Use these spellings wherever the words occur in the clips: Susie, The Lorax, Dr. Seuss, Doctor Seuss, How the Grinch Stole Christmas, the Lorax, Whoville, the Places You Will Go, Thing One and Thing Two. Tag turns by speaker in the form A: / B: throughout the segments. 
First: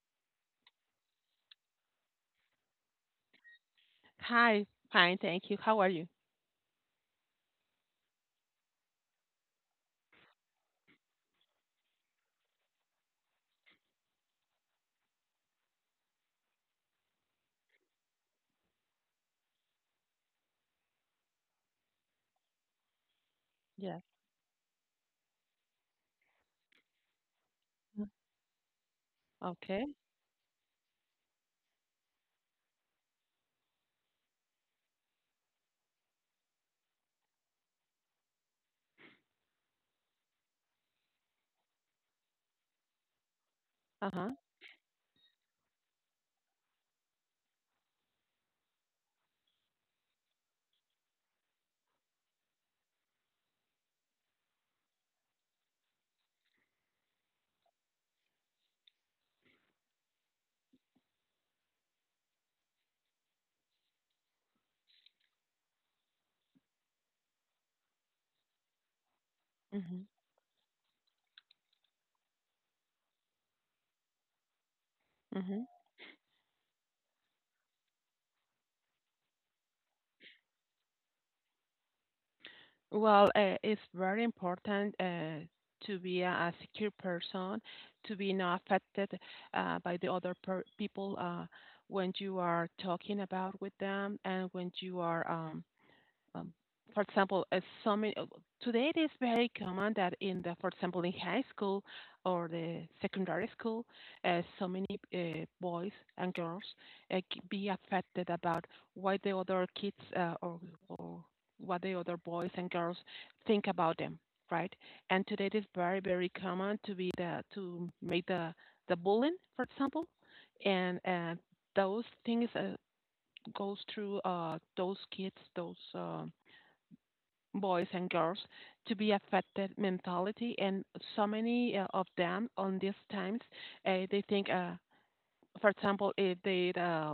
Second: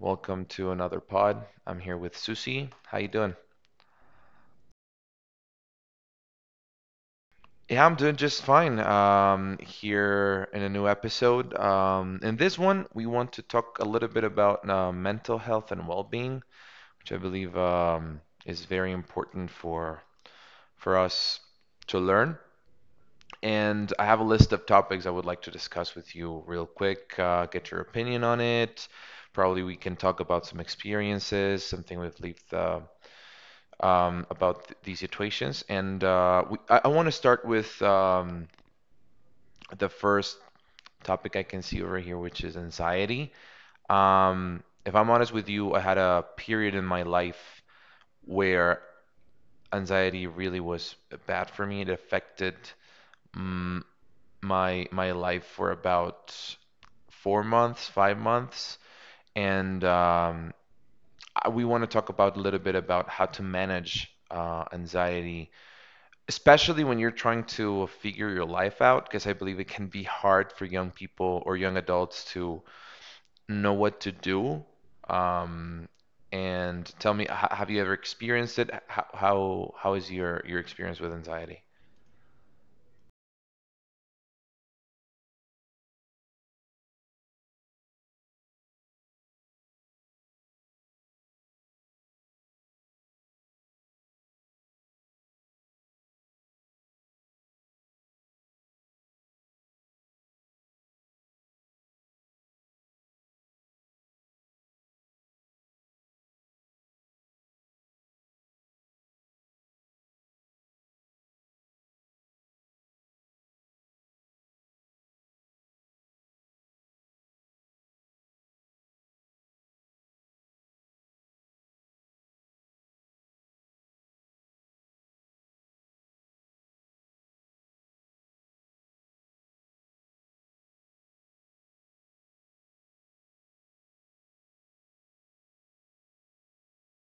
A: Welcome to another pod. I'm here with Susie. How you doing?
B: Hi. Fine, thank you. How are you?
A: Yeah, I'm doing just fine. Here in a new episode. In this one, we want to talk a little bit about mental health and well-being, which I believe is very important for us to learn. And
B: Yes.
A: I have a list of topics I would like to discuss with you real quick. Get your
B: Mm.
A: opinion on it. Probably we
B: Okay.
A: can talk about some experiences, something with lived about th these situations. And I want to start with the first topic I can see over here, which is anxiety.
B: Uh-huh.
A: If I'm honest with you, I had a period in my life where anxiety really was bad for me. It affected mm, my life for about 4 months, 5 months, and we want to talk about a little bit about how to manage anxiety, especially when you're trying to figure your life out, because I believe it can be
B: Hmm.
A: hard for young people or young adults to know what to do.
B: Hmm.
A: Um, and tell me, have you ever experienced it? How is your experience with anxiety?
B: Well, it's very important to be a secure person, to be not affected by the other people when you are talking about with them and when you are um, for example, as some today it is very common that for example, in high school or the secondary school, so many boys and girls uh, be affected about what the other kids or or what the other boys and girls think about them, right? And today it is very very common to be the to make the bullying, for example, and those things goes through those kids, those. Boys and girls to be affected mentality, and so many of them on these times they think for example if they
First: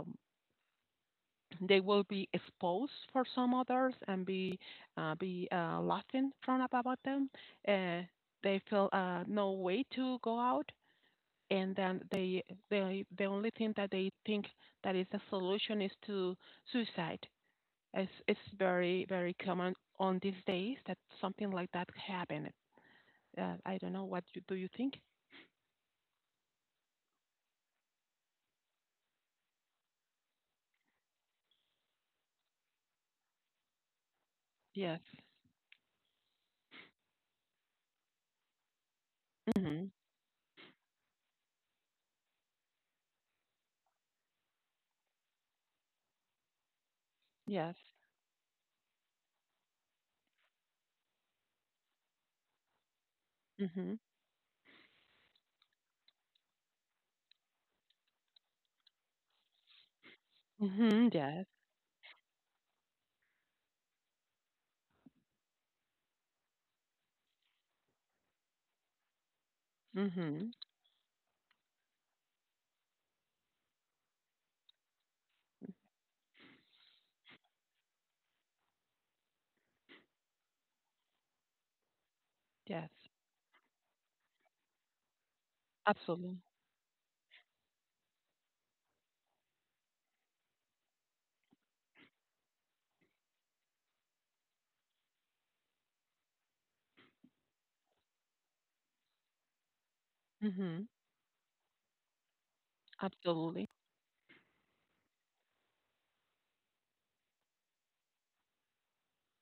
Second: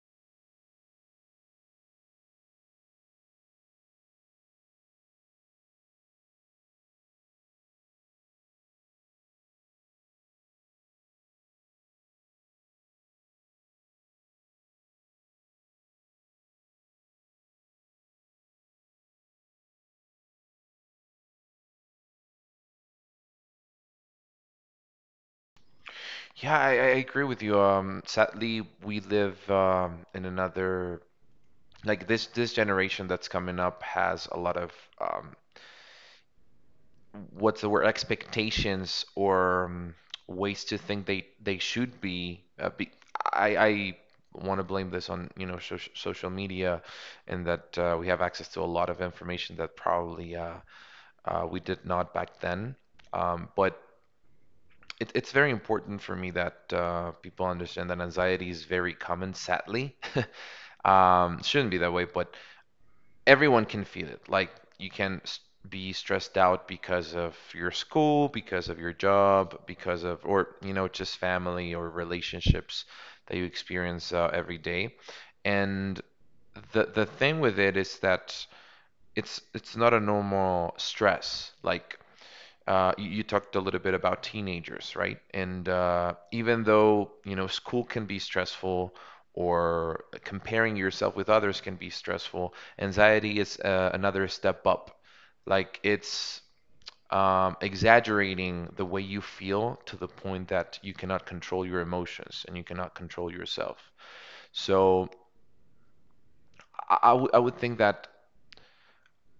B: they will be exposed for some others and be laughing from about them. uh, they feel no way to go out, and then the only thing that they think that is a solution is to suicide. It's very very common on these days that something like that happened. I don't know. Do you think?
A: Yeah, I agree with you. Sadly, we live in another, like, this generation that's coming up has a lot of
B: Yes.
A: um, what's the word, expectations or
B: Hmm.
A: ways to think they should be. I want to blame this on, so social media, and
B: Yes.
A: that we have access to a lot of information that probably we did not back then. But
B: Hmm.
A: it's very important for me that people understand that anxiety is very common, sadly.
B: Hmm. Yes.
A: Shouldn't be that way, but everyone can feel it. Like you can be stressed out because of your school, because of your job, because of,
B: Hmm.
A: or just family or relationships that you experience every day. And the thing with it is that it's not a normal stress. Like,
B: Yes.
A: you, you talked a little bit about teenagers, right? And
B: Absolutely.
A: even though, school can be stressful, or comparing yourself with others can be stressful, anxiety is another step up. Like, it's exaggerating the way you feel to the point that
B: Hmm.
A: you cannot control your emotions and you cannot control
B: Absolutely.
A: yourself. So I would think that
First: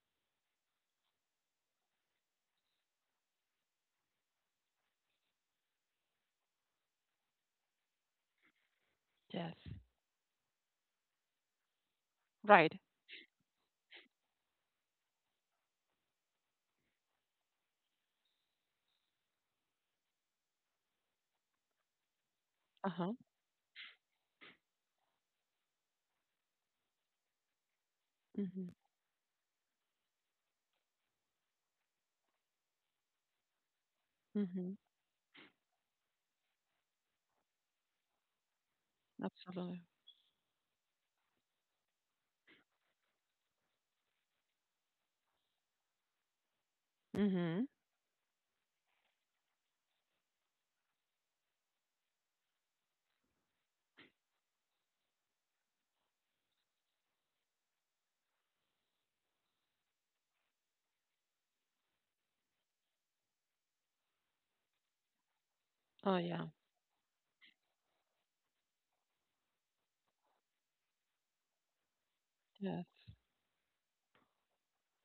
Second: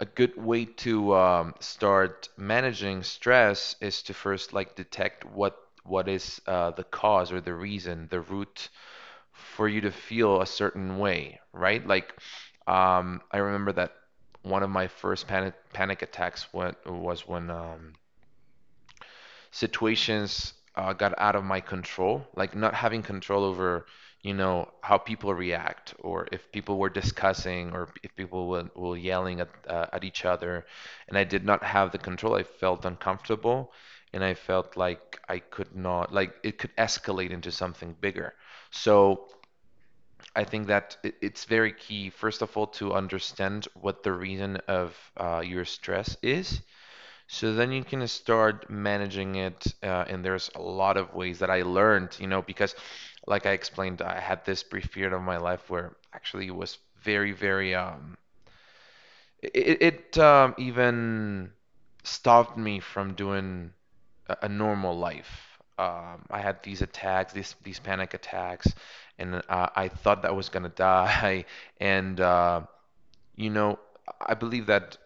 A: a good way to start managing stress is to first, like, detect what is the cause or the reason, the root
B: Yes.
A: for you to feel a certain way, right? Like,
B: Right.
A: I remember that one of my first panic attacks was when, situations got out of my control, like not having
B: Uh-huh.
A: control over, how people react, or if people were discussing, or if people
B: Hmm.
A: were yelling at each other. And I did not have the control. I felt uncomfortable, and I felt
B: Hmm.
A: like I could not, like it could escalate into something bigger. So
B: Absolutely.
A: I think that it's very key, first of all, to understand what the reason of your stress is, so
B: Hmm.
A: then you can start managing it. And there's a lot of ways that I learned, because, like I explained, I had this brief period of my life where actually it was very, very, it even stopped me from doing a normal life.
B: Oh,
A: I
B: yeah.
A: had these attacks, these panic attacks, and I thought that I was gonna die. And
B: Yes.
A: you know, I believe that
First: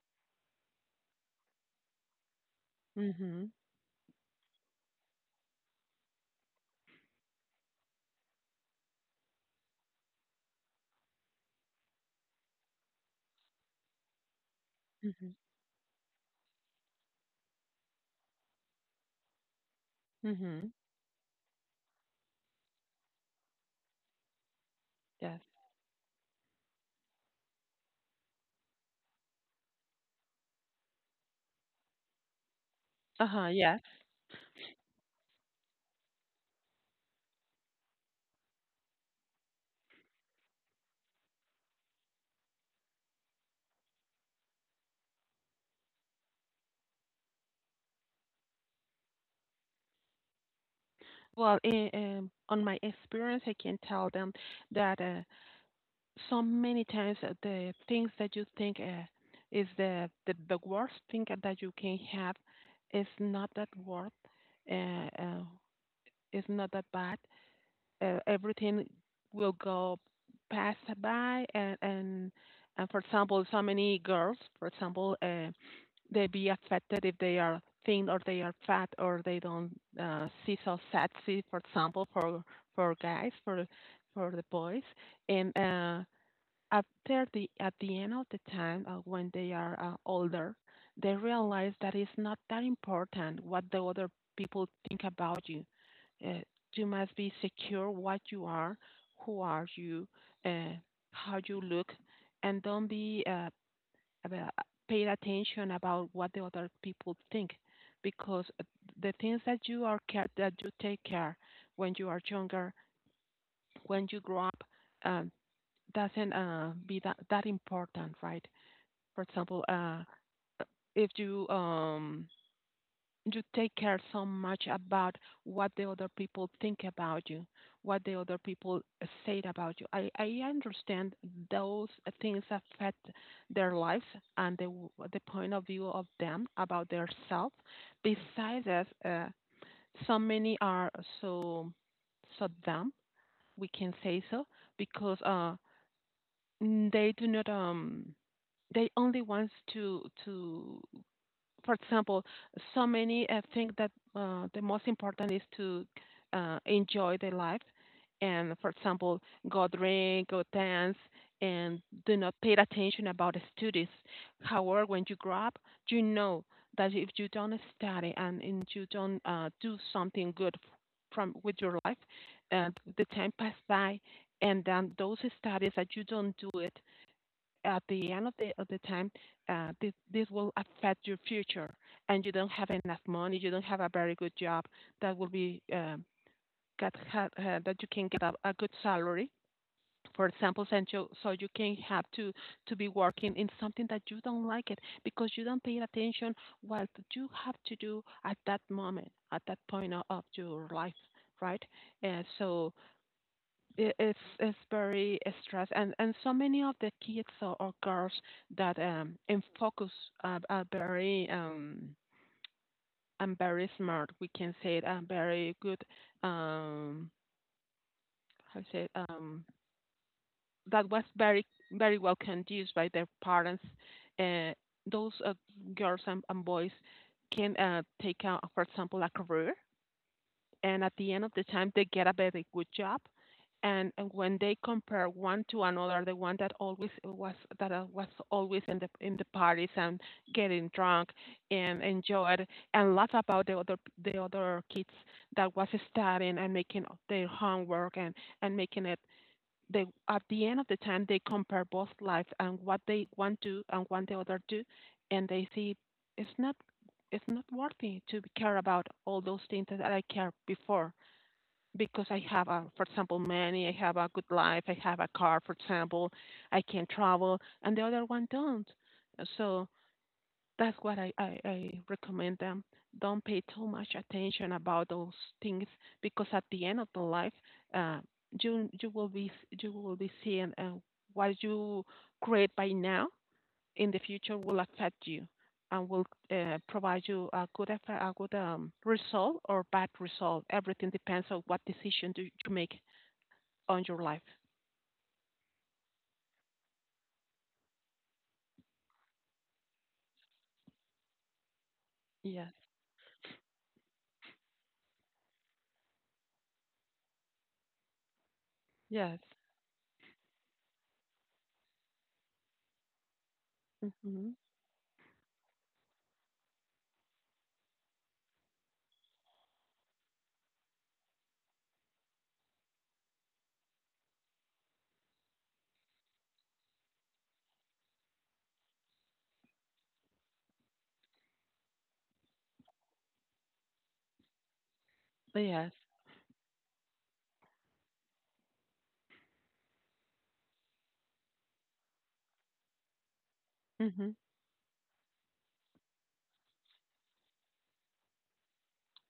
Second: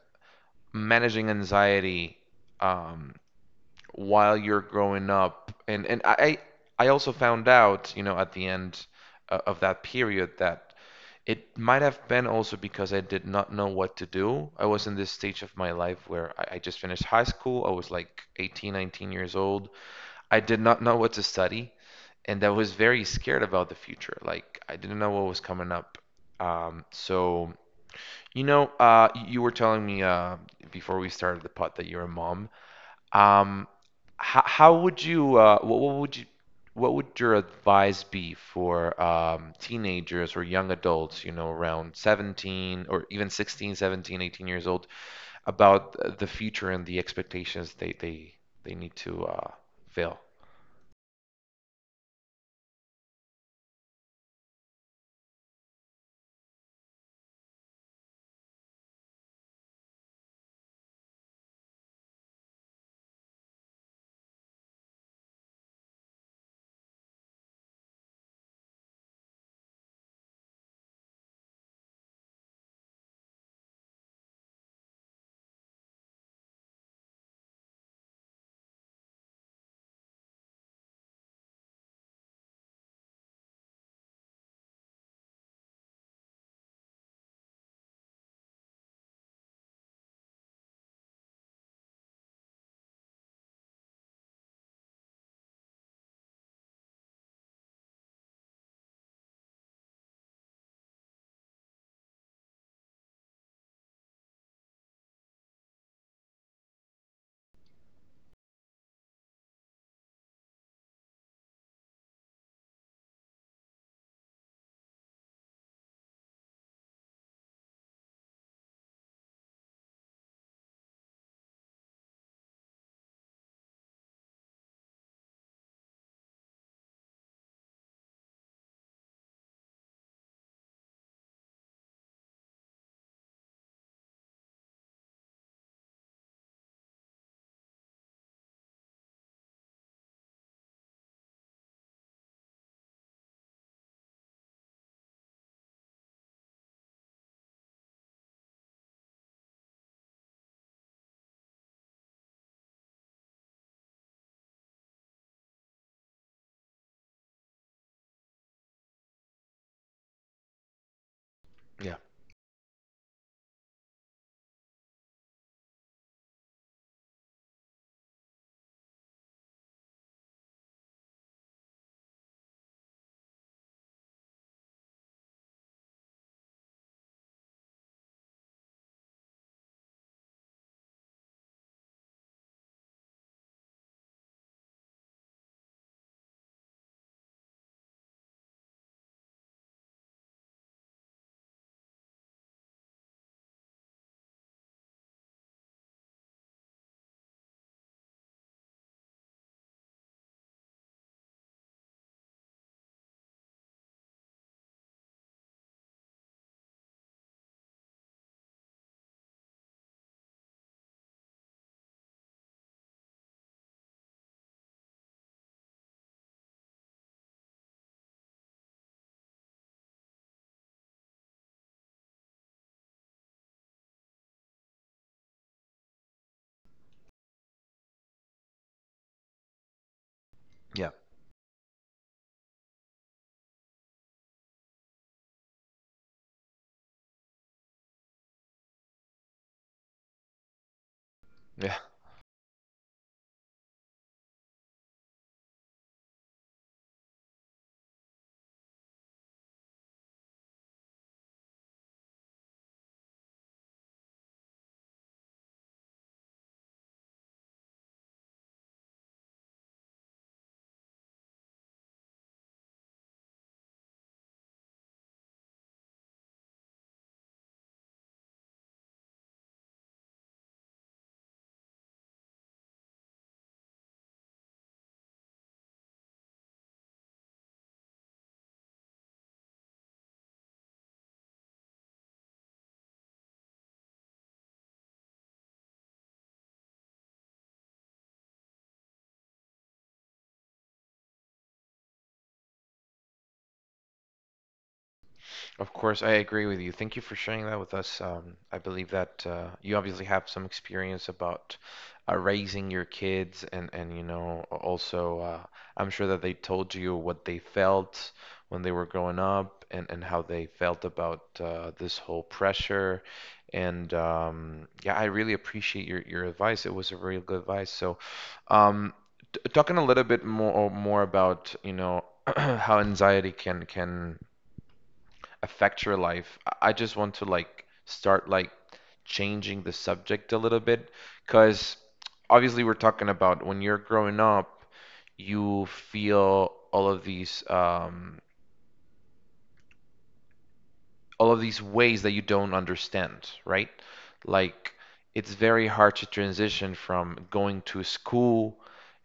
A: managing anxiety, um,
B: Hmm.
A: while you're growing up. And I also found out, at the end of that period, that it might have been also because I did not know what to do. I was in this
B: Hmm.
A: stage of my life where I just finished high school. I was like 18, 19 years old. I did
B: Hmm.
A: not know what to study, and I was very scared about the future. Like, I didn't know what was
B: Yes.
A: coming up. So, you were telling me before we started the pod that you're a mom.
B: Uh-huh.
A: Um,
B: Yeah.
A: how, how would you what would you what would your advice be for teenagers or young adults, around 17, or even 16, 17 18 years old, about the future and the expectations they need to fill?
B: Well, on my experience, I can tell them that so many times the things that you think is the worst thing that you can have is not that worth, uh, uh, is not that bad. Everything will go pass by, and for example, so many girls for example they be affected if they are thin or they are fat or they don't see so sexy, for example, for guys, for the boys. And after the at the end of the time, when they are older, they realize that it's not that important what the other people think about you. Uh, you must be secure what you are, who are you, uh, how you look, and don't be about- paid attention about what the other people think, because the things that you are care that you take care when you are younger, when you grow up. Um, doesn't be that important, right? For example, if you take care so much about what the other people think about you, what the other people say about you. I understand those things affect their lives and the point of view of them about their self. Besides that, so many are so so dumb, we can say so, because they do not, they only wants to for example, so many think that the most important is to enjoy their life, and for example, go drink, go dance, and
A: Yeah,
B: do not pay attention about the studies. However, when you grow up, you know that if you don't study, and you don't do something good from with your life, uh, the time pass by, and then those studies that you don't do it at the end of the time, this will affect your future, and you don't have enough money. You don't have a very good job that will be, get, that you can get a good salary, for example, and so you can have to be working in something that you don't like it because you don't pay attention what you have to do at that moment, at that point of your life, right? And so, it's very stress, and so many of the kids, or girls that, in focus, are very, and very smart, we can say it, and very good, um how to say it, that was very very well conducted by their parents. uh, those girls and boys can, take out, for example, a career, and at
A: yeah.
B: the end of the time they get a very good job. And when they compare one to another, the one that always was always in the parties and getting drunk and enjoyed, and laugh about the other kids that was studying and making their homework and making it. They at the end of the time they compare both lives and what they want to do and what the other do, and they see it's not, it's not worthy to care about all those things that I cared before, because I have a, for example, money. I have a good life, I have a car, for example, I can travel, and the other one don't. So that's what I recommend them. Don't pay too much attention about those things, because at the end of the life, uh, you you will be you will be seeing what you create by now in the future will affect you, and will provide you a good result or bad result. Everything depends on what decision do you make on your life.
A: Of course, I agree with you. Thank you for sharing that with us. I believe that you obviously have some experience about
B: Yes.
A: raising your kids, and, also, I'm sure that they told you what they felt when they were
B: Yes.
A: growing up, and how they felt about this whole pressure. And
B: Mhm.
A: um, yeah, I really appreciate your advice. It was a really good advice. So, um, t talking a little bit more about, how anxiety can affect your life. I just want to, like, start, like, changing the subject a little bit, because obviously we're talking about when you're growing up, you
B: Yes.
A: feel all of these ways that you don't understand, right?
B: Mhm.
A: Like, it's very hard to transition from going to school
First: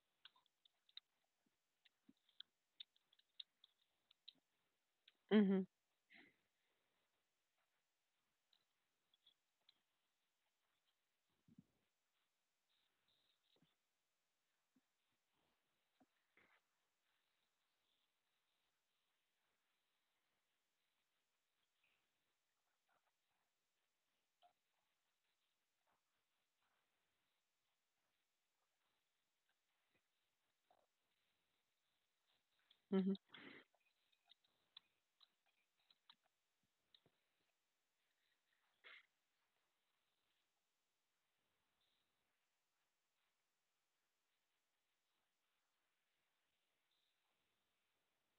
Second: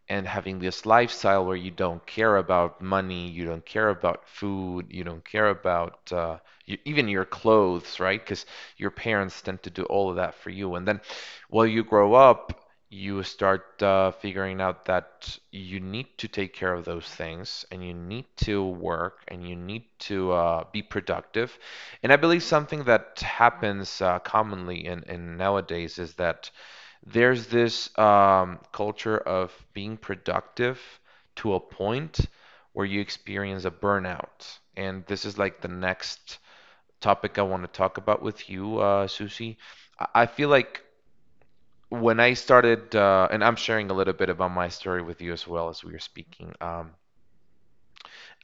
A: and having this lifestyle where you don't care about money, you don't care about food, you don't care
B: Mhm.
A: about y even your clothes, right? Because your parents tend to do all of that for you. And then while you grow up, you start figuring out that you need to take care of those things, and you need to work, and you need to be productive. And I believe something that happens commonly in nowadays, is that there's this culture of being productive to a point where you
B: Mhm.
A: experience a burnout. And this is like the next topic I want to talk about with you, Susie. I feel like when I started, and I'm sharing a little bit about my story with you as well as we are speaking.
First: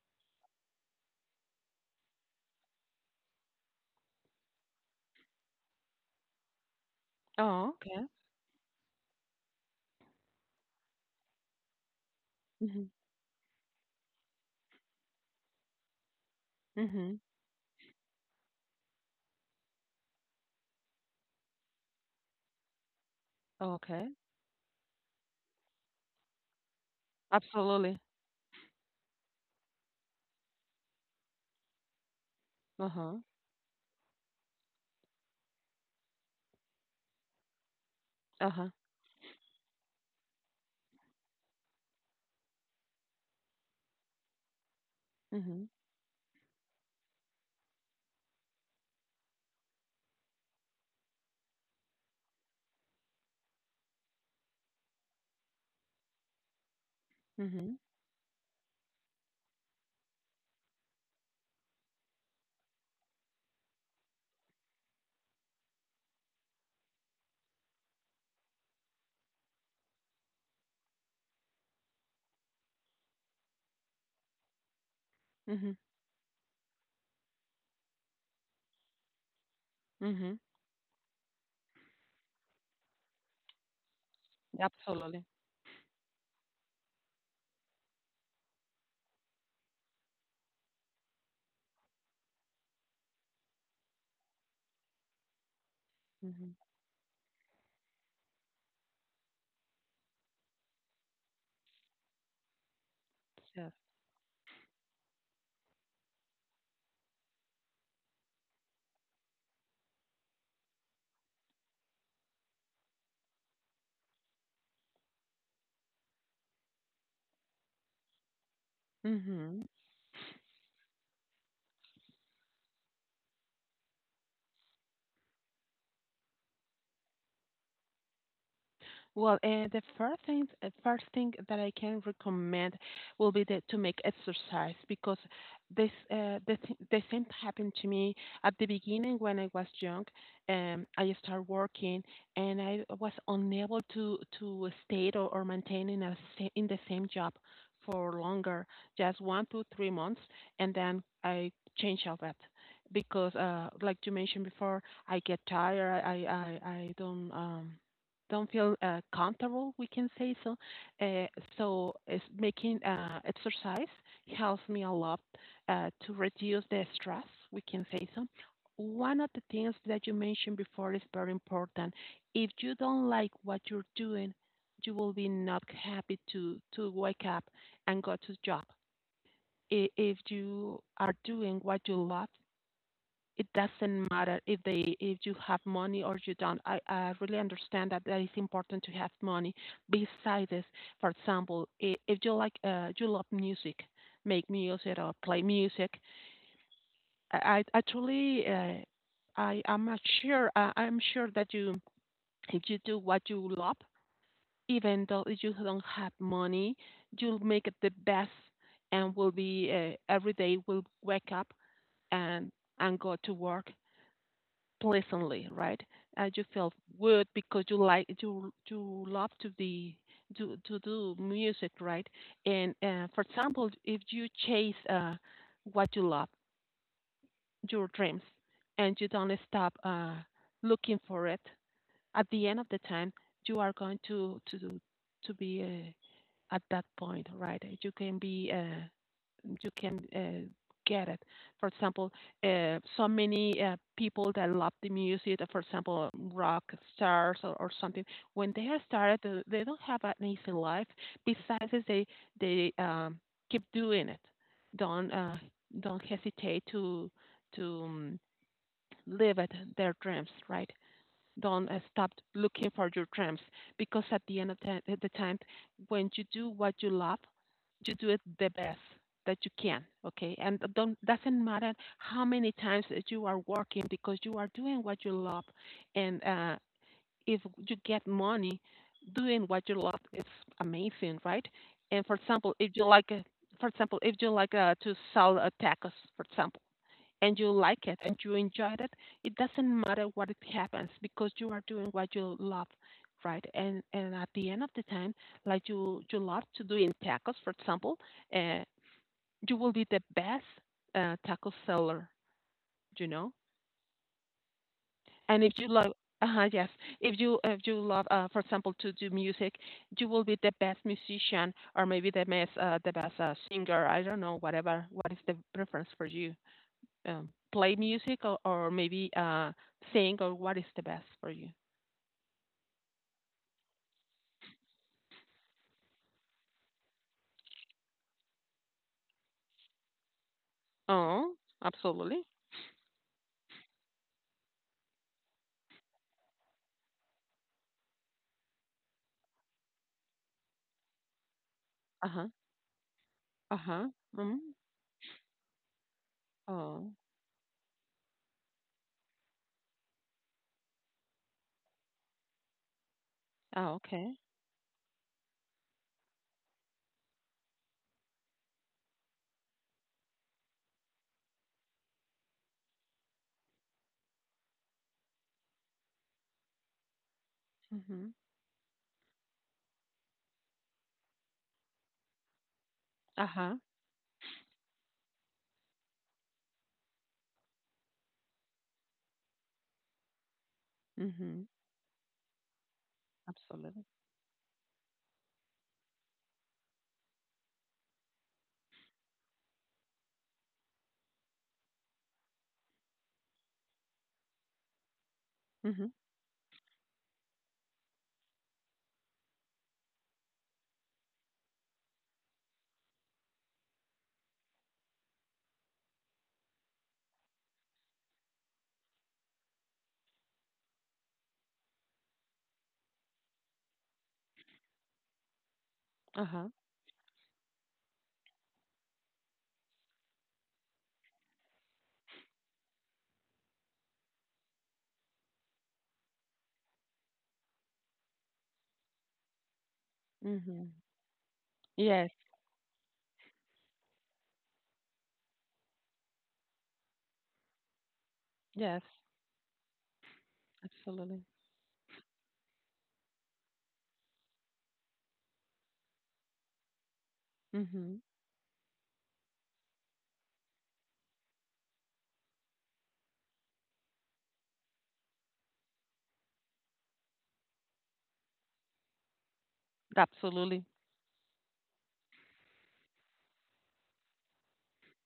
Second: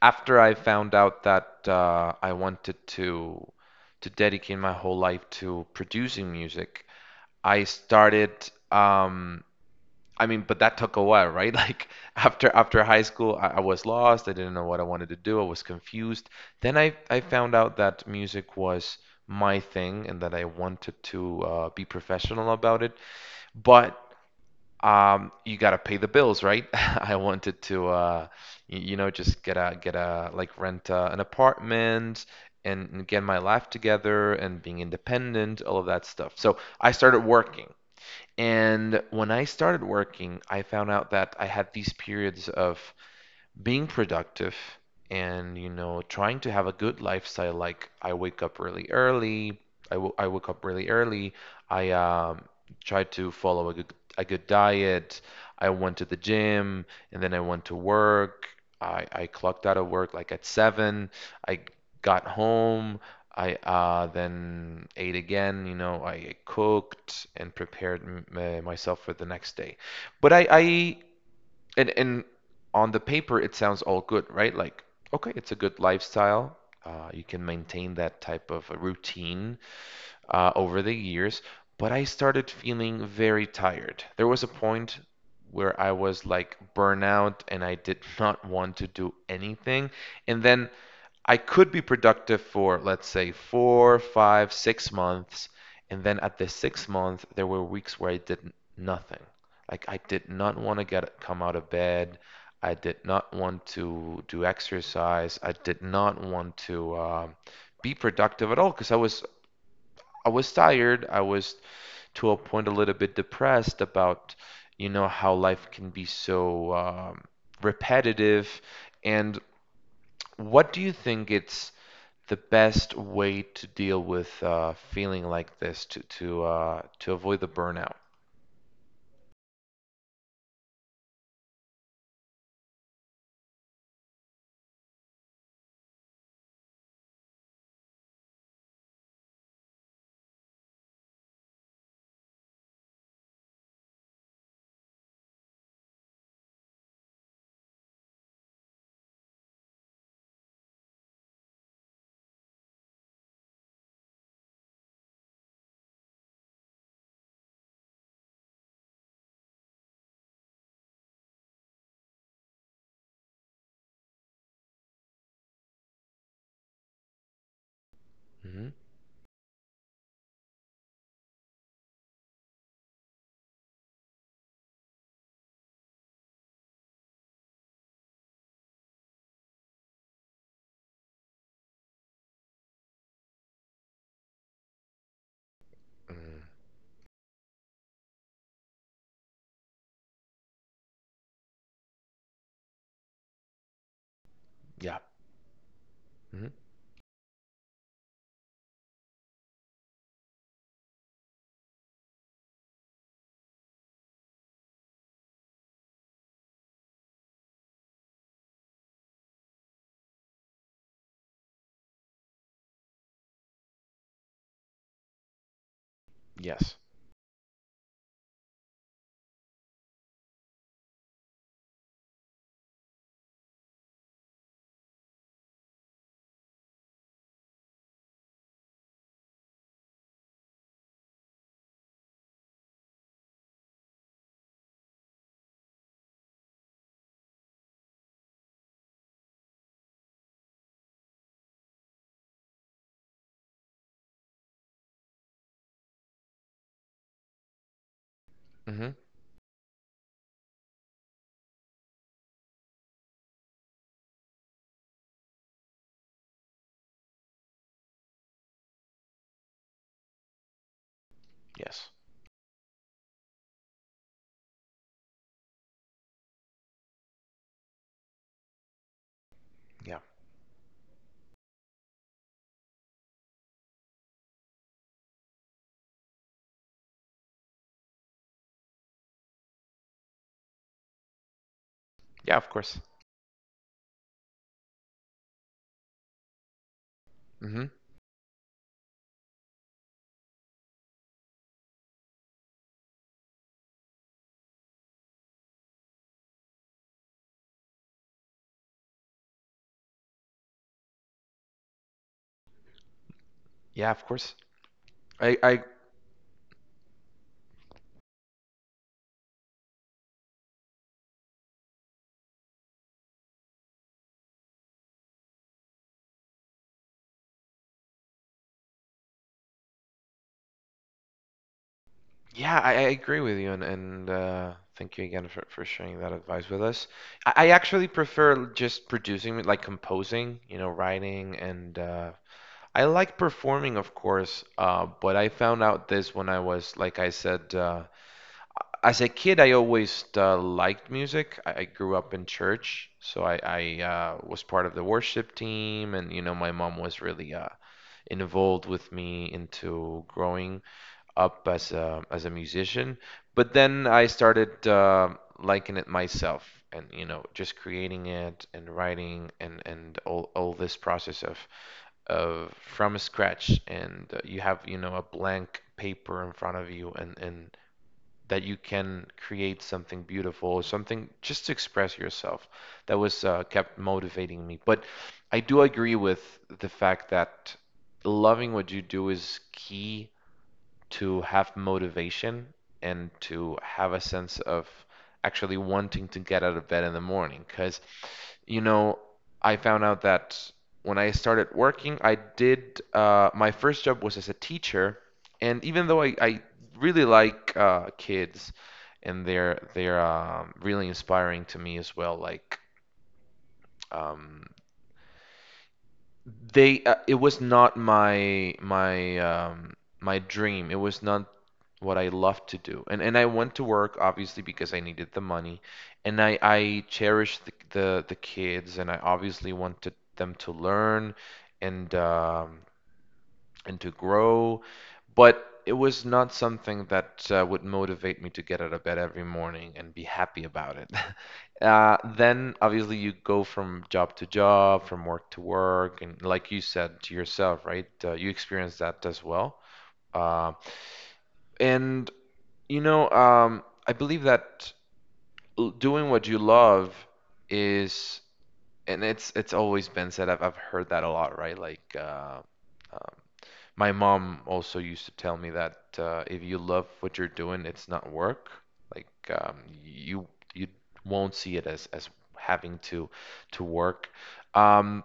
A: After I found out that I wanted to dedicate my whole life to producing music, I
B: Oh, okay.
A: started, um, I mean, but that took a while, right? Like, after
B: Mhm.
A: high school, I was lost. I didn't know what I wanted to do. I was confused. Then I
B: Mhm.
A: found out that music was my thing and that I wanted to be professional about it. But
B: Okay.
A: you gotta pay the bills, right? I wanted to
B: Absolutely.
A: just get a, like, rent an apartment. And
B: Uh-huh.
A: get my life together and being independent, all of that stuff. So I started working.
B: Uh-huh.
A: And when I started working, I found out that I had these periods of being productive, and
B: Mhm.
A: trying to have a good lifestyle. Like, I woke up really early. I try to follow a good diet. I went to the gym, and then I went to
B: Mhm.
A: work. I clocked out of work, like, at 7. I got home I then ate again. I cooked and prepared myself for the next day. But I and on the paper, it sounds all good, right? Like, okay, it's a
B: Mhm.
A: good lifestyle. You can maintain that type of a routine
B: Mhm.
A: over the years. But I started feeling very tired. There was a point
B: Absolutely.
A: where I was, like, burnout, and I did not want to do anything. And then I could be productive for, let's say, 4, 5, 6 months. And then at the
B: Mhm.
A: sixth month, there were weeks where I did nothing. Like, I did not want to get come out of bed. I did not want
B: Yes.
A: to do exercise. I did not want to be productive at all, because I was tired. I was, to a point, a little bit depressed about, how life can be so, repetitive. And
B: Mhm.
A: what do you think it's the best way to deal with feeling like this, to avoid the burnout?
B: Well, first thing that I can recommend will be to make exercise, because the same happened to me at the beginning when I was young. I started working and I was unable to stay, or maintain in in the same job for longer, just 1 to 3 months, and then I change all that, because, like you mentioned before, I get tired. I don't. Don't feel comfortable, we can say so. Uh, so it's making exercise helps me a lot to reduce the stress, we can say so.
A: Hmm.
B: One of the things that you mentioned before is very important. If you don't like what you're doing, you will be not happy to wake up and go to job. If you are doing what you love, it doesn't matter if you have money or you
A: Hmm.
B: don't. I really understand that that is important to have money. Besides this, for example, if you like, you love music, make music
A: Yeah.
B: or play music.
A: Hmm.
B: I truly, I am not sure. I'm sure that you if you do what you love, even though you don't have money, you'll make it the best, and will be, every day will wake up and and go to work pleasantly, right? And you feel
A: Yes.
B: good, because you like you love to be to do music, right? And for example, if you chase, what you love, your dreams, and you don't stop looking for it, at the end of the time, you are going to be, at that point, right? You can get it. For example, so many people that love the music, for example, rock stars or something, when they have
A: Hmm.
B: started, they don't have an easy life. Besides, they keep doing it. Don't uh, don't hesitate to live at their dreams, right? Don't
A: Yes.
B: stop looking for your dreams, because at the end of the time, when you do what you love, you do it the best that you can.
A: Yeah.
B: Okay, and don't doesn't matter how many times that you are working, because you are doing what you love, and if you get money doing what you love, it's amazing, right? And for
A: Yeah, of
B: example, if
A: course.
B: you like, for example, if you like to sell, tacos, for example, and you
A: Hmm.
B: like it and you enjoyed it, it doesn't matter what it happens, because you are doing what you love, right? And at the end of the time, like you love to do in tacos, for example, uh, you will be the best taco seller, you know.
A: Yeah, of course.
B: And if
A: I
B: you love, yes, if you love, for example, to do music, you will be the best musician, or maybe the best singer. I don't know, whatever. What is the preference for you? Play music, or maybe, sing, or what is the best for you?
A: Yeah, I agree with you, and thank you again for sharing that advice with us. I actually prefer just producing, like, composing,
B: Oh,
A: writing, and
B: absolutely.
A: I like performing, of course, but I found out this when I was, like I said, as a kid, I always liked music. I grew
B: Uh
A: up in
B: huh.
A: church, so I,
B: Uh
A: I
B: huh.
A: uh,
B: Mm.
A: was part of the worship team, and you know, my mom
B: Oh.
A: was really involved with me into growing up as a musician. But
B: Oh,
A: then I
B: okay.
A: started liking it myself, and you know, just creating it and writing and all this process of from scratch, and you have, you know, a blank paper in front of you, and
B: Mhm.
A: that you can create something beautiful, something just to express yourself. That was
B: Uh huh.
A: kept motivating me. But I do agree with the fact that loving what you do is key to
B: Mhm.
A: have motivation and to
B: Absolutely.
A: have a sense of actually wanting to get out of bed in the morning. Because, you know, I found out that when I started working, I did my first job was as a teacher, and even
B: Mhm.
A: though I really like kids, and they're really inspiring to me as well, like um, they it was not my my dream. It was not what I loved to do. And I went to work obviously because I needed the money. And
B: Uh
A: I
B: huh.
A: I cherished the kids, and I obviously wanted them to learn, and and to grow. But it was not something that would motivate me to get out of bed every morning and be happy
B: Mhm.
A: about it.
B: Yes.
A: Then obviously you go from job to job, from work to work, and like you said to yourself, right? You experience
B: Yes.
A: that as well. Uh,
B: Absolutely.
A: and you know, I believe that doing what you love
B: Mhm.
A: is, and it's always been said. I've heard that a lot, right? Like, um, my mom also used to tell me that if you love what you're doing, it's not work. Like, um, you
B: Absolutely.
A: you won't see it as having to work. Um,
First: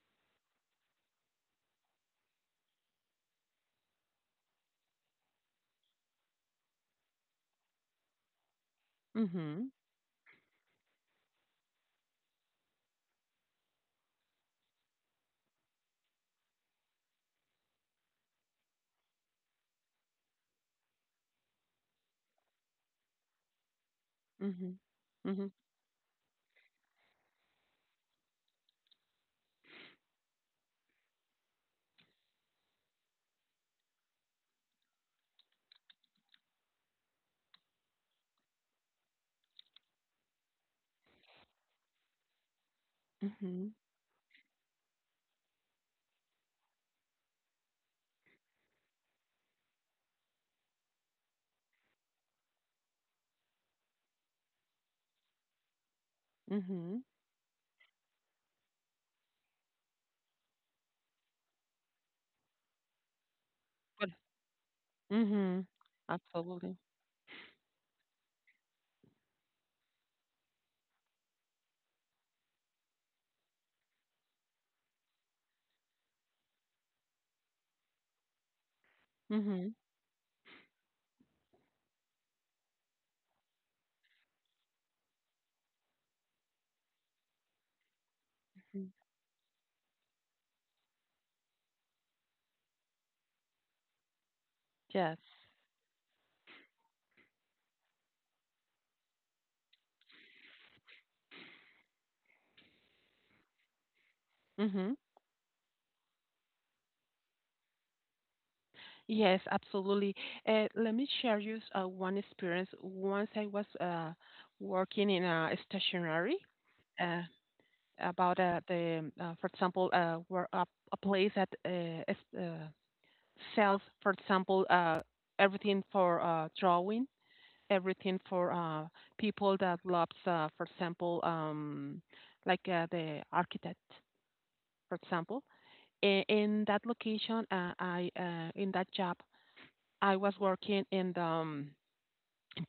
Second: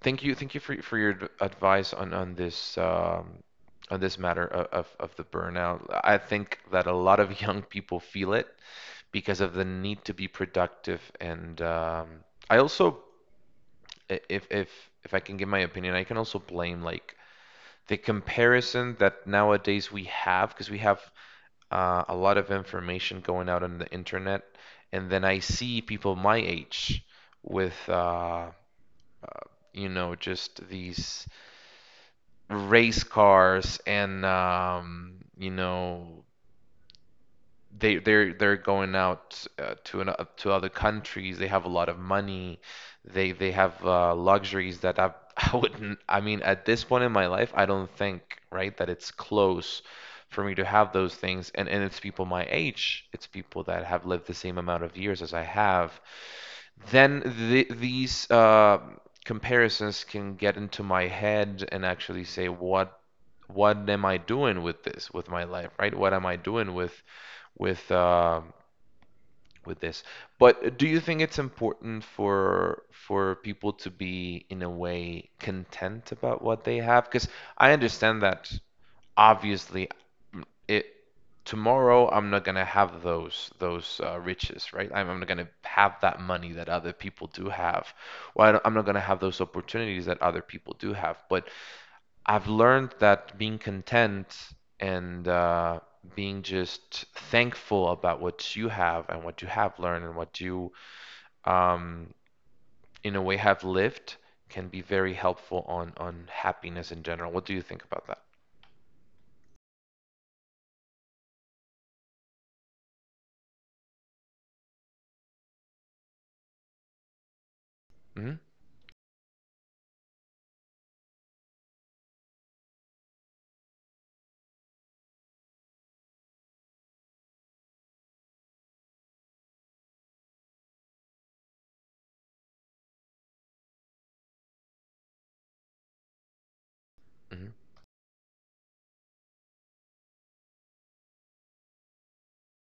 A: thank you for your advice on this matter of, of the burnout. I think that a lot of young people feel it because of the
B: Mhm.
A: need to be productive, and I also, if if I can give my opinion, I can also blame like the comparison that nowadays we have, because we have a lot of information going out on the internet,
B: Mhm.
A: and then I
B: Mhm.
A: see people my age with you know, just these race cars and you know, they're going out to other countries. They have a lot of money. They
B: Mhm.
A: have luxuries that I I wouldn't. I mean, at this point in my life, I don't think, right, that it's close for me to have those things. And it's people my age. It's people that have lived the same amount of years as I have.
B: Mhm.
A: Then th these comparisons can get into my head and actually say, what am
B: But.
A: I doing with this, with my
B: Mhm.
A: life, right? What am I doing
B: Absolutely.
A: with with uh, with this? But do you think it's important for people to be in a way content about what they have? Because I understand that
B: Mhm.
A: obviously it, tomorrow I'm not gonna have those those riches, right? I'm not gonna have that money that other people do have. Well, I don't- I'm not
B: Mhm.
A: gonna have those opportunities that other people do have. But I've learned that being content
B: Yes.
A: and being just thankful about what you have and what you have learned and what you, um, in a way, have lived can be
B: Mhm.
A: very helpful on happiness in general. What do you think about that?
B: Yes, absolutely. Let me share you one experience. Once I was working in a stationery, uh, about
A: Hmm
B: the, for example, where a, place that is, sells, for example, everything for drawing, everything for people that loves, for example, like the architect, for example. In that location,
A: hmm
B: I in that job, I was working in the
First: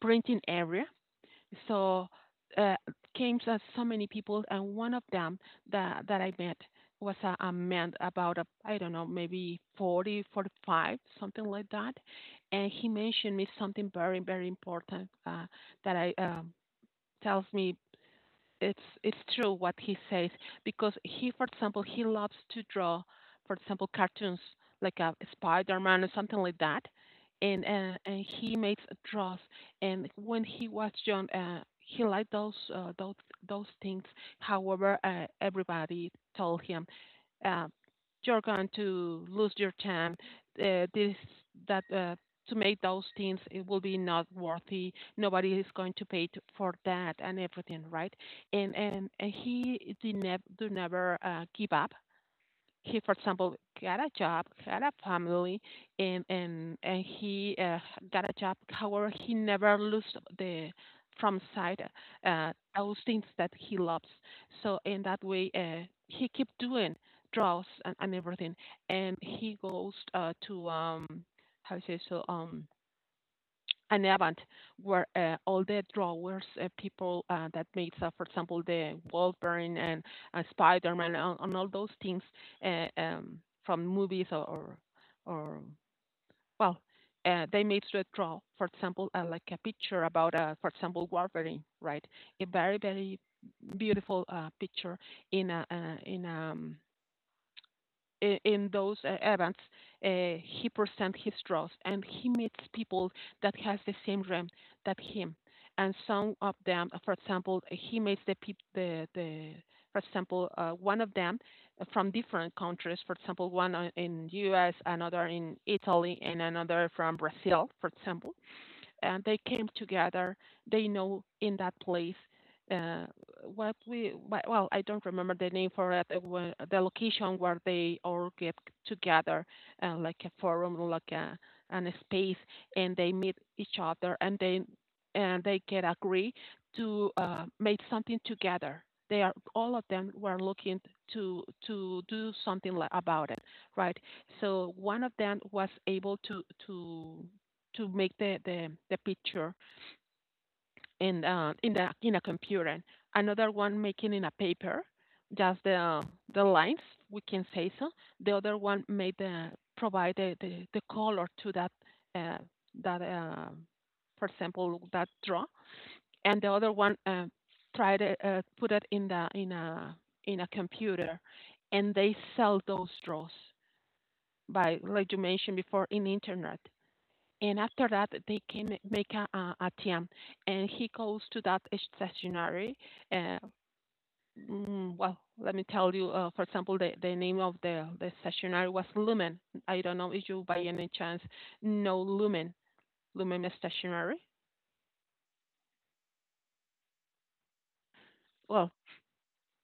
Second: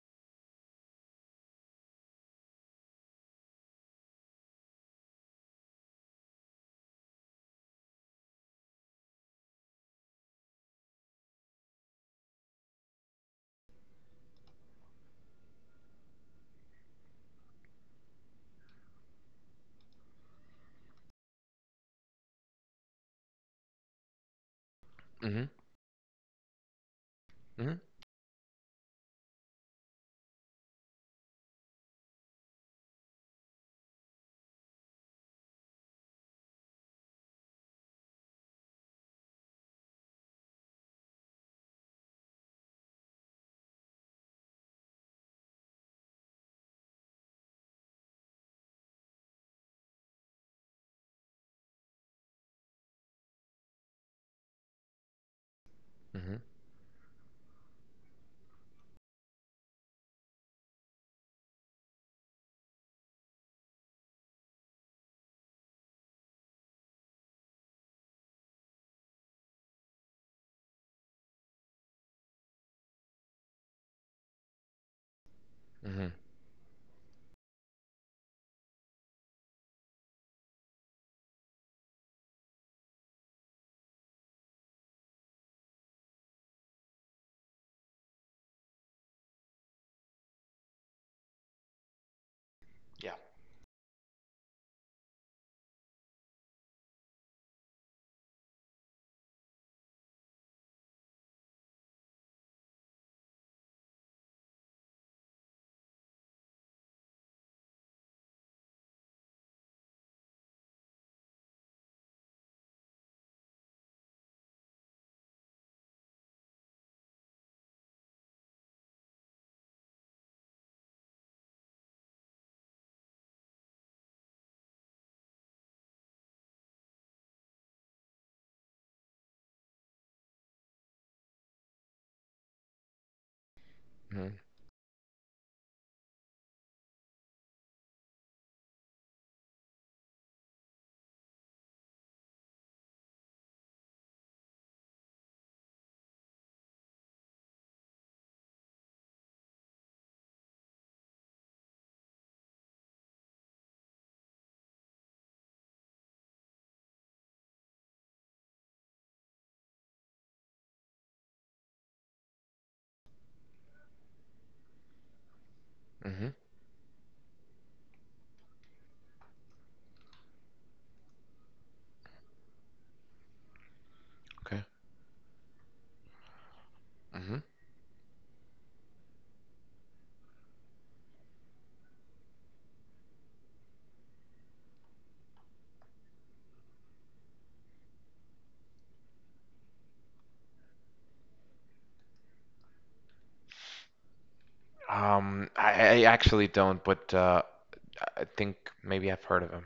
B: printing area, so uh, came to so many people, and one of them that I met was a man about a, I don't know, maybe 40, 45, something like that, and he mentioned me something very, very important, that I, tells me it's true what he says, because he, for example, he loves to draw, for example, cartoons like a
A: hmm
B: Spider-Man or something like that, and
A: hmm
B: uh, and he makes draws. And when he was young, he liked those things. However, everybody told him, uh, "You're going to lose your time. This that." To make those things, it will be not worthy. Nobody is going to pay to, for that, and everything, right? And he did never do never, give up. He, for example, got a job, had a family, and
A: hmm
B: and and he, got a job. However, he never lost the from sight, those things that he loves. So in that way, he keep doing draws and everything, and he goes to, how do you say, so, an Avant, where all the
A: hmm
B: drawers, people that made, for example, the Wolverine and Spider-Man and all those things, uh, um, from movies, or, well, they made to draw, for example, like a picture about, for example, Wolverine, right? A very,
A: Yeah.
B: very beautiful picture in a, in those events, he presents his draws and he meets people that has the same dream that him. And some of them, for example, he meets the peop- the for example, one of them, from different countries. For example, one in U.S., another in Italy, and another from Brazil, for example, and they came together. They know in that place, uh, what we, well, I don't remember the name for it. The location where they all get together, like a forum, like a and a space, and they meet each other,
A: hmm
B: and they can agree to, make something together. They are all of them were looking to do something about it, right? So one of them was able to make the picture in, in the in a computer. Another one making in a paper, just the lines, we can say so. The other one made the provide the color to that, uh, that uh, for example, that draw,
A: hmm
B: and the other one, try to, put it in the in a computer, and they sell those draws
A: Okay.
B: by, like you mentioned before, in internet,
A: hmm
B: and after that, they can make a team, and he goes to that stationery. Uh, well, let me tell you. For example, the name of the stationery was Lumen. I don't know if you, by any chance, know Lumen, Lumen Stationery.
A: I actually don't, but I think
B: Well,
A: maybe I've heard of him.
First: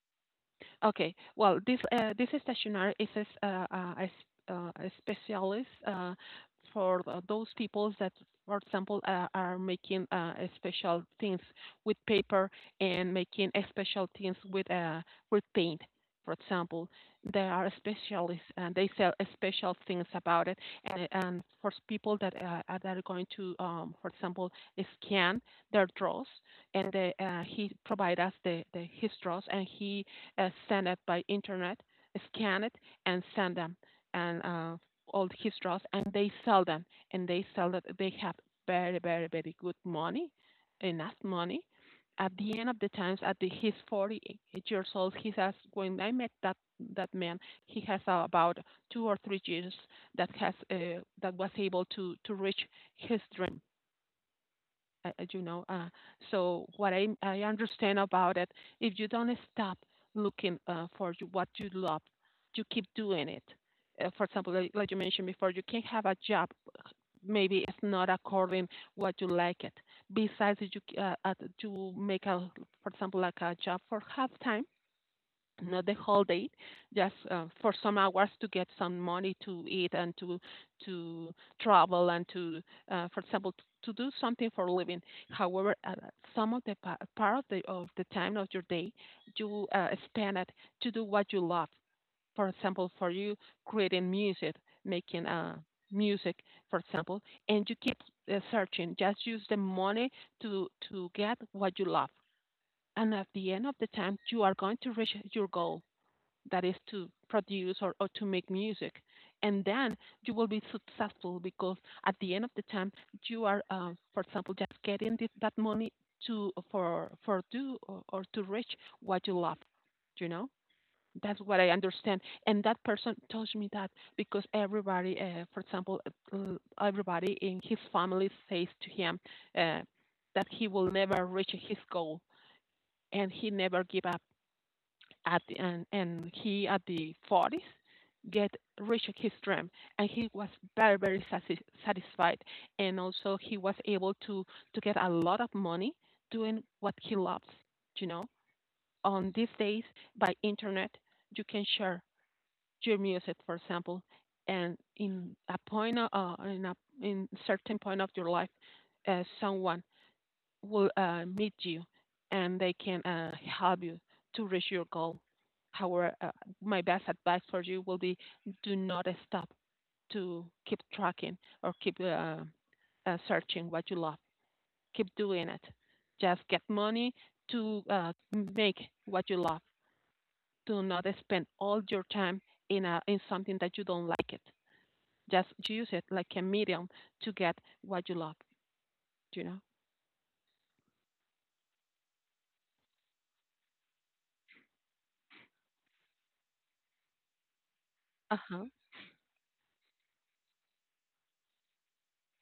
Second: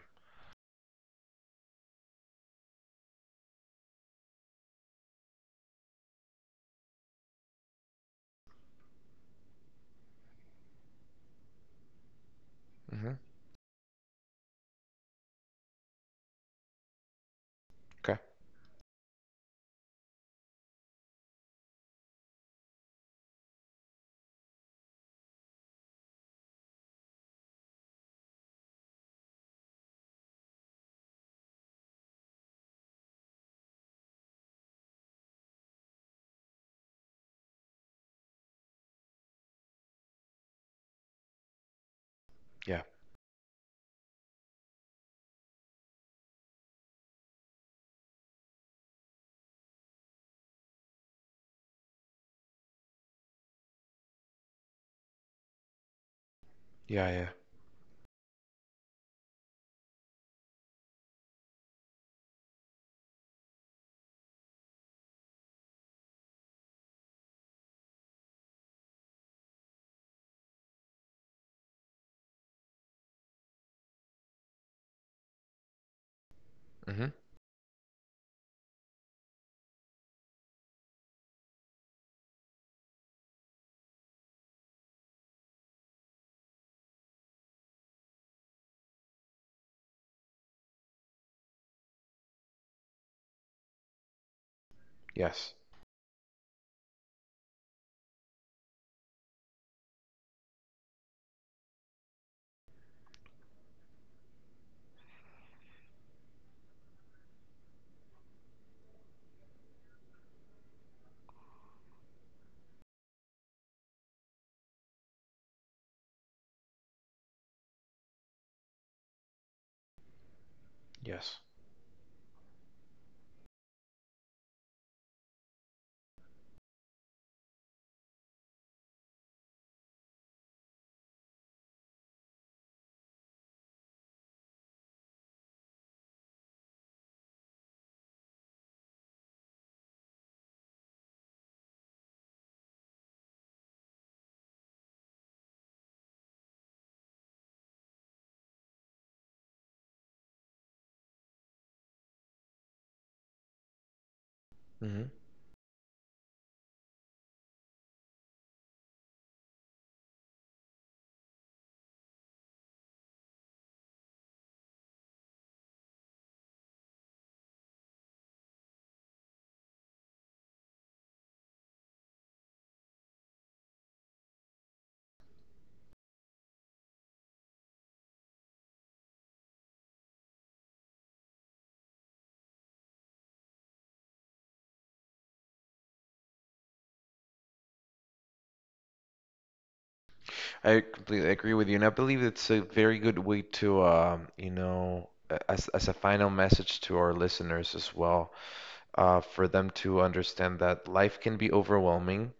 B: okay. Well, this stationer is a specialist, for those people that, for example, are making, special things with paper, and
A: Hmm
B: making special things with, paint. For example, there are
A: Okay.
B: specialists and they sell special things about it. And for people that are going to, for example, scan their draws, and they, he provides us the his draws, and he, send it by internet, scan it, and send them, and all his draws, and they sell them, and they sell that they have very, very, very good money, enough money. At the end of
A: Yeah.
B: the times, at the, he's 40 years old, he says. When I met that man, he has about 2 or 3 years that was able to reach his dream, you know. So what I
A: Yeah. Yeah.
B: I understand about it, if you don't stop looking, for what you love, you keep doing it. For example, like you mentioned before, you can have a job. Maybe it's not according what you like it. Besides, you, to make a, for example, like a job for half time, not the whole day,
A: hmm
B: just for some hours to get some money to eat and to travel, and to, for example, to do something for a living. However, some of part of the time of your day, you, spend it to do what you love. For example, for you, creating music, making,
A: Yes.
B: music, for example, and you keep, searching. Just use the money to get what you love, and at the end of the time, you are going to reach your goal, that is to produce, or to make music, and then you will be successful, because at the end of the time, you are, for example, just getting this, that money to, for do, or to reach what you love, you know.
A: Yes.
B: That's what I understand, and that person told me that, because everybody, for example, everybody in his family says to him, uh, that he will never reach his goal, and he never give up at the, and he at the 40s get reached his dream, and he was very, very satisfied, and also he was able to get a lot of money doing what he loves, you know. On these days, by internet, you can share your music, for example, and
A: Mhm.
B: in a point, in certain point of your life, someone will, meet you, and they can, help you to reach your goal. However, my best advice for you will be, do not stop to keep tracking, or keep, searching what you love. Keep doing it. Just get money to, make what you love. Do not spend all your time in, a, in something that you don't like it. Just use it like a medium to get what you love, you know?
A: I completely agree with you, and I believe it's a very good way to, you know, as a final message to our listeners as well,
B: Uh-huh.
A: for them to understand that life can be overwhelming.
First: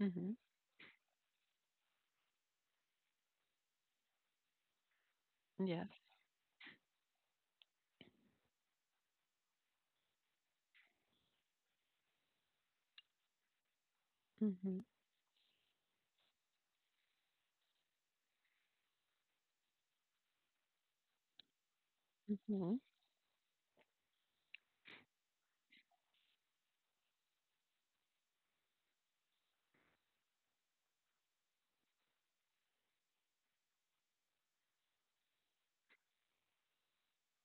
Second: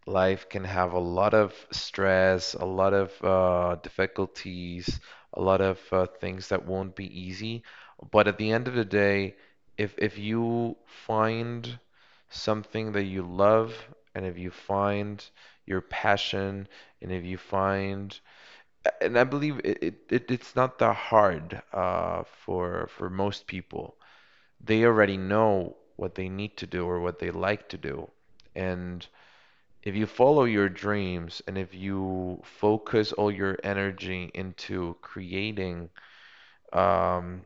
B: Mm-hmm.
A: Life can have a lot of stress, a lot of difficulties, a lot of
B: Yes.
A: things that won't be easy. But at the end of the day, if you find something that you love, and if you
B: Mm-hmm.
A: find your passion, and if you find, and I believe it, it, it's not that hard
B: Mm-hmm.
A: for most people. They already know what they need to do or what they like to do. And if you follow your dreams, and if you focus all your energy into creating um,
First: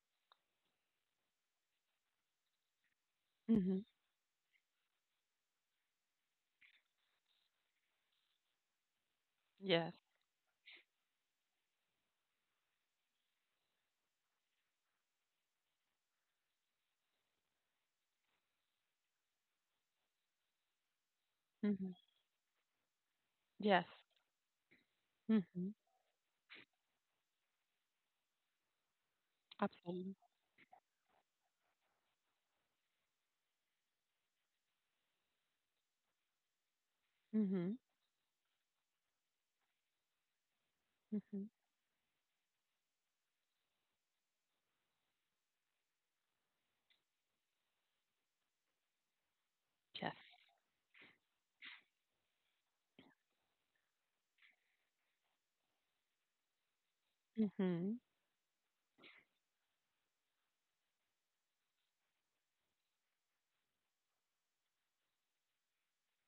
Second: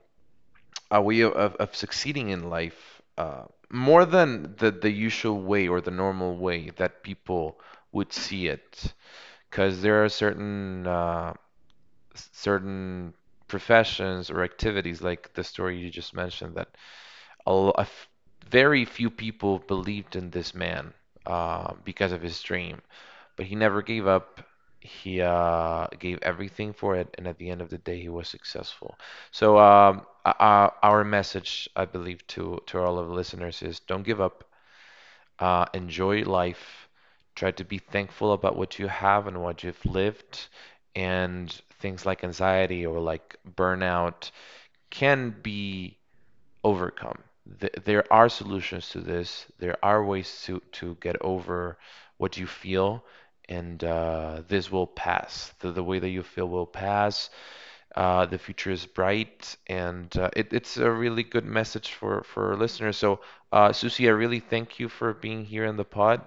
A: a way of, of succeeding in life,
B: Mhm.
A: more than the usual way or the normal way that people would see it, because
B: Yes.
A: there are certain certain professions or activities, like the story you just mentioned, that a, very few people believed in this man
B: Mhm.
A: because of his dream, but he never
B: Yes.
A: gave up. He
B: Mhm.
A: gave everything for it, and at the end of the day, he was successful. So,
B: Absolutely.
A: our message, I believe, to all of the listeners is, don't give up. Enjoy life. Try to be
B: Mhm.
A: thankful about what you have and what you've lived.
B: Mhm.
A: And things like anxiety or like burnout can be overcome. There are solutions to this. There are
B: Yes.
A: ways to get over what you feel, and this will pass. The way that you feel will pass.
B: Mhm.
A: The future is bright, and it, it's a really good message for our listeners. So, Susie, I really thank you for being here in the pod.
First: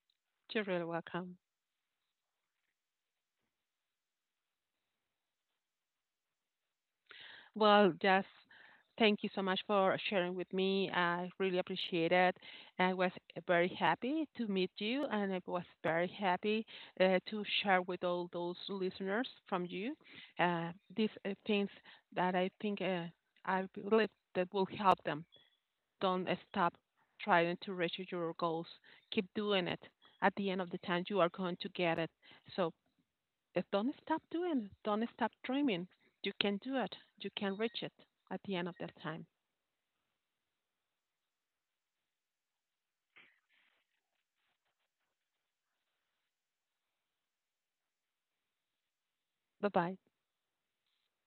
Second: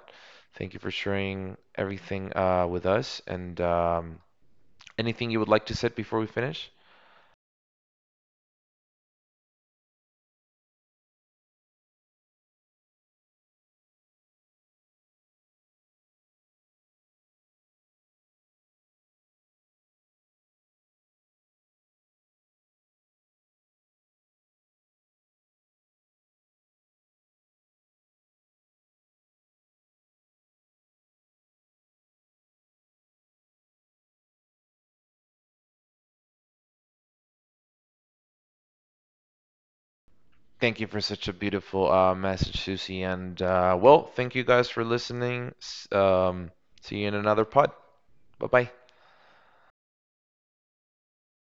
B: You're
A: Thank you
B: really
A: for
B: welcome.
A: sharing everything with us. And anything you would like to say before we finish?
B: Well, just thank you so much for sharing with me. I really appreciate it. I was very happy to meet you, and I was very happy, to share with all those listeners from you, these, things that I think, I believe that will help them. Don't stop trying to reach your goals. Keep doing it. At the end of the time, you are going to get it. So, don't stop doing it. Don't stop dreaming. You can do it. You can reach it at the end of the time.
A: Thank you for such a beautiful message, Susie. And well, thank you guys for listening. See you in another pod. Bye bye.
B: Bye bye.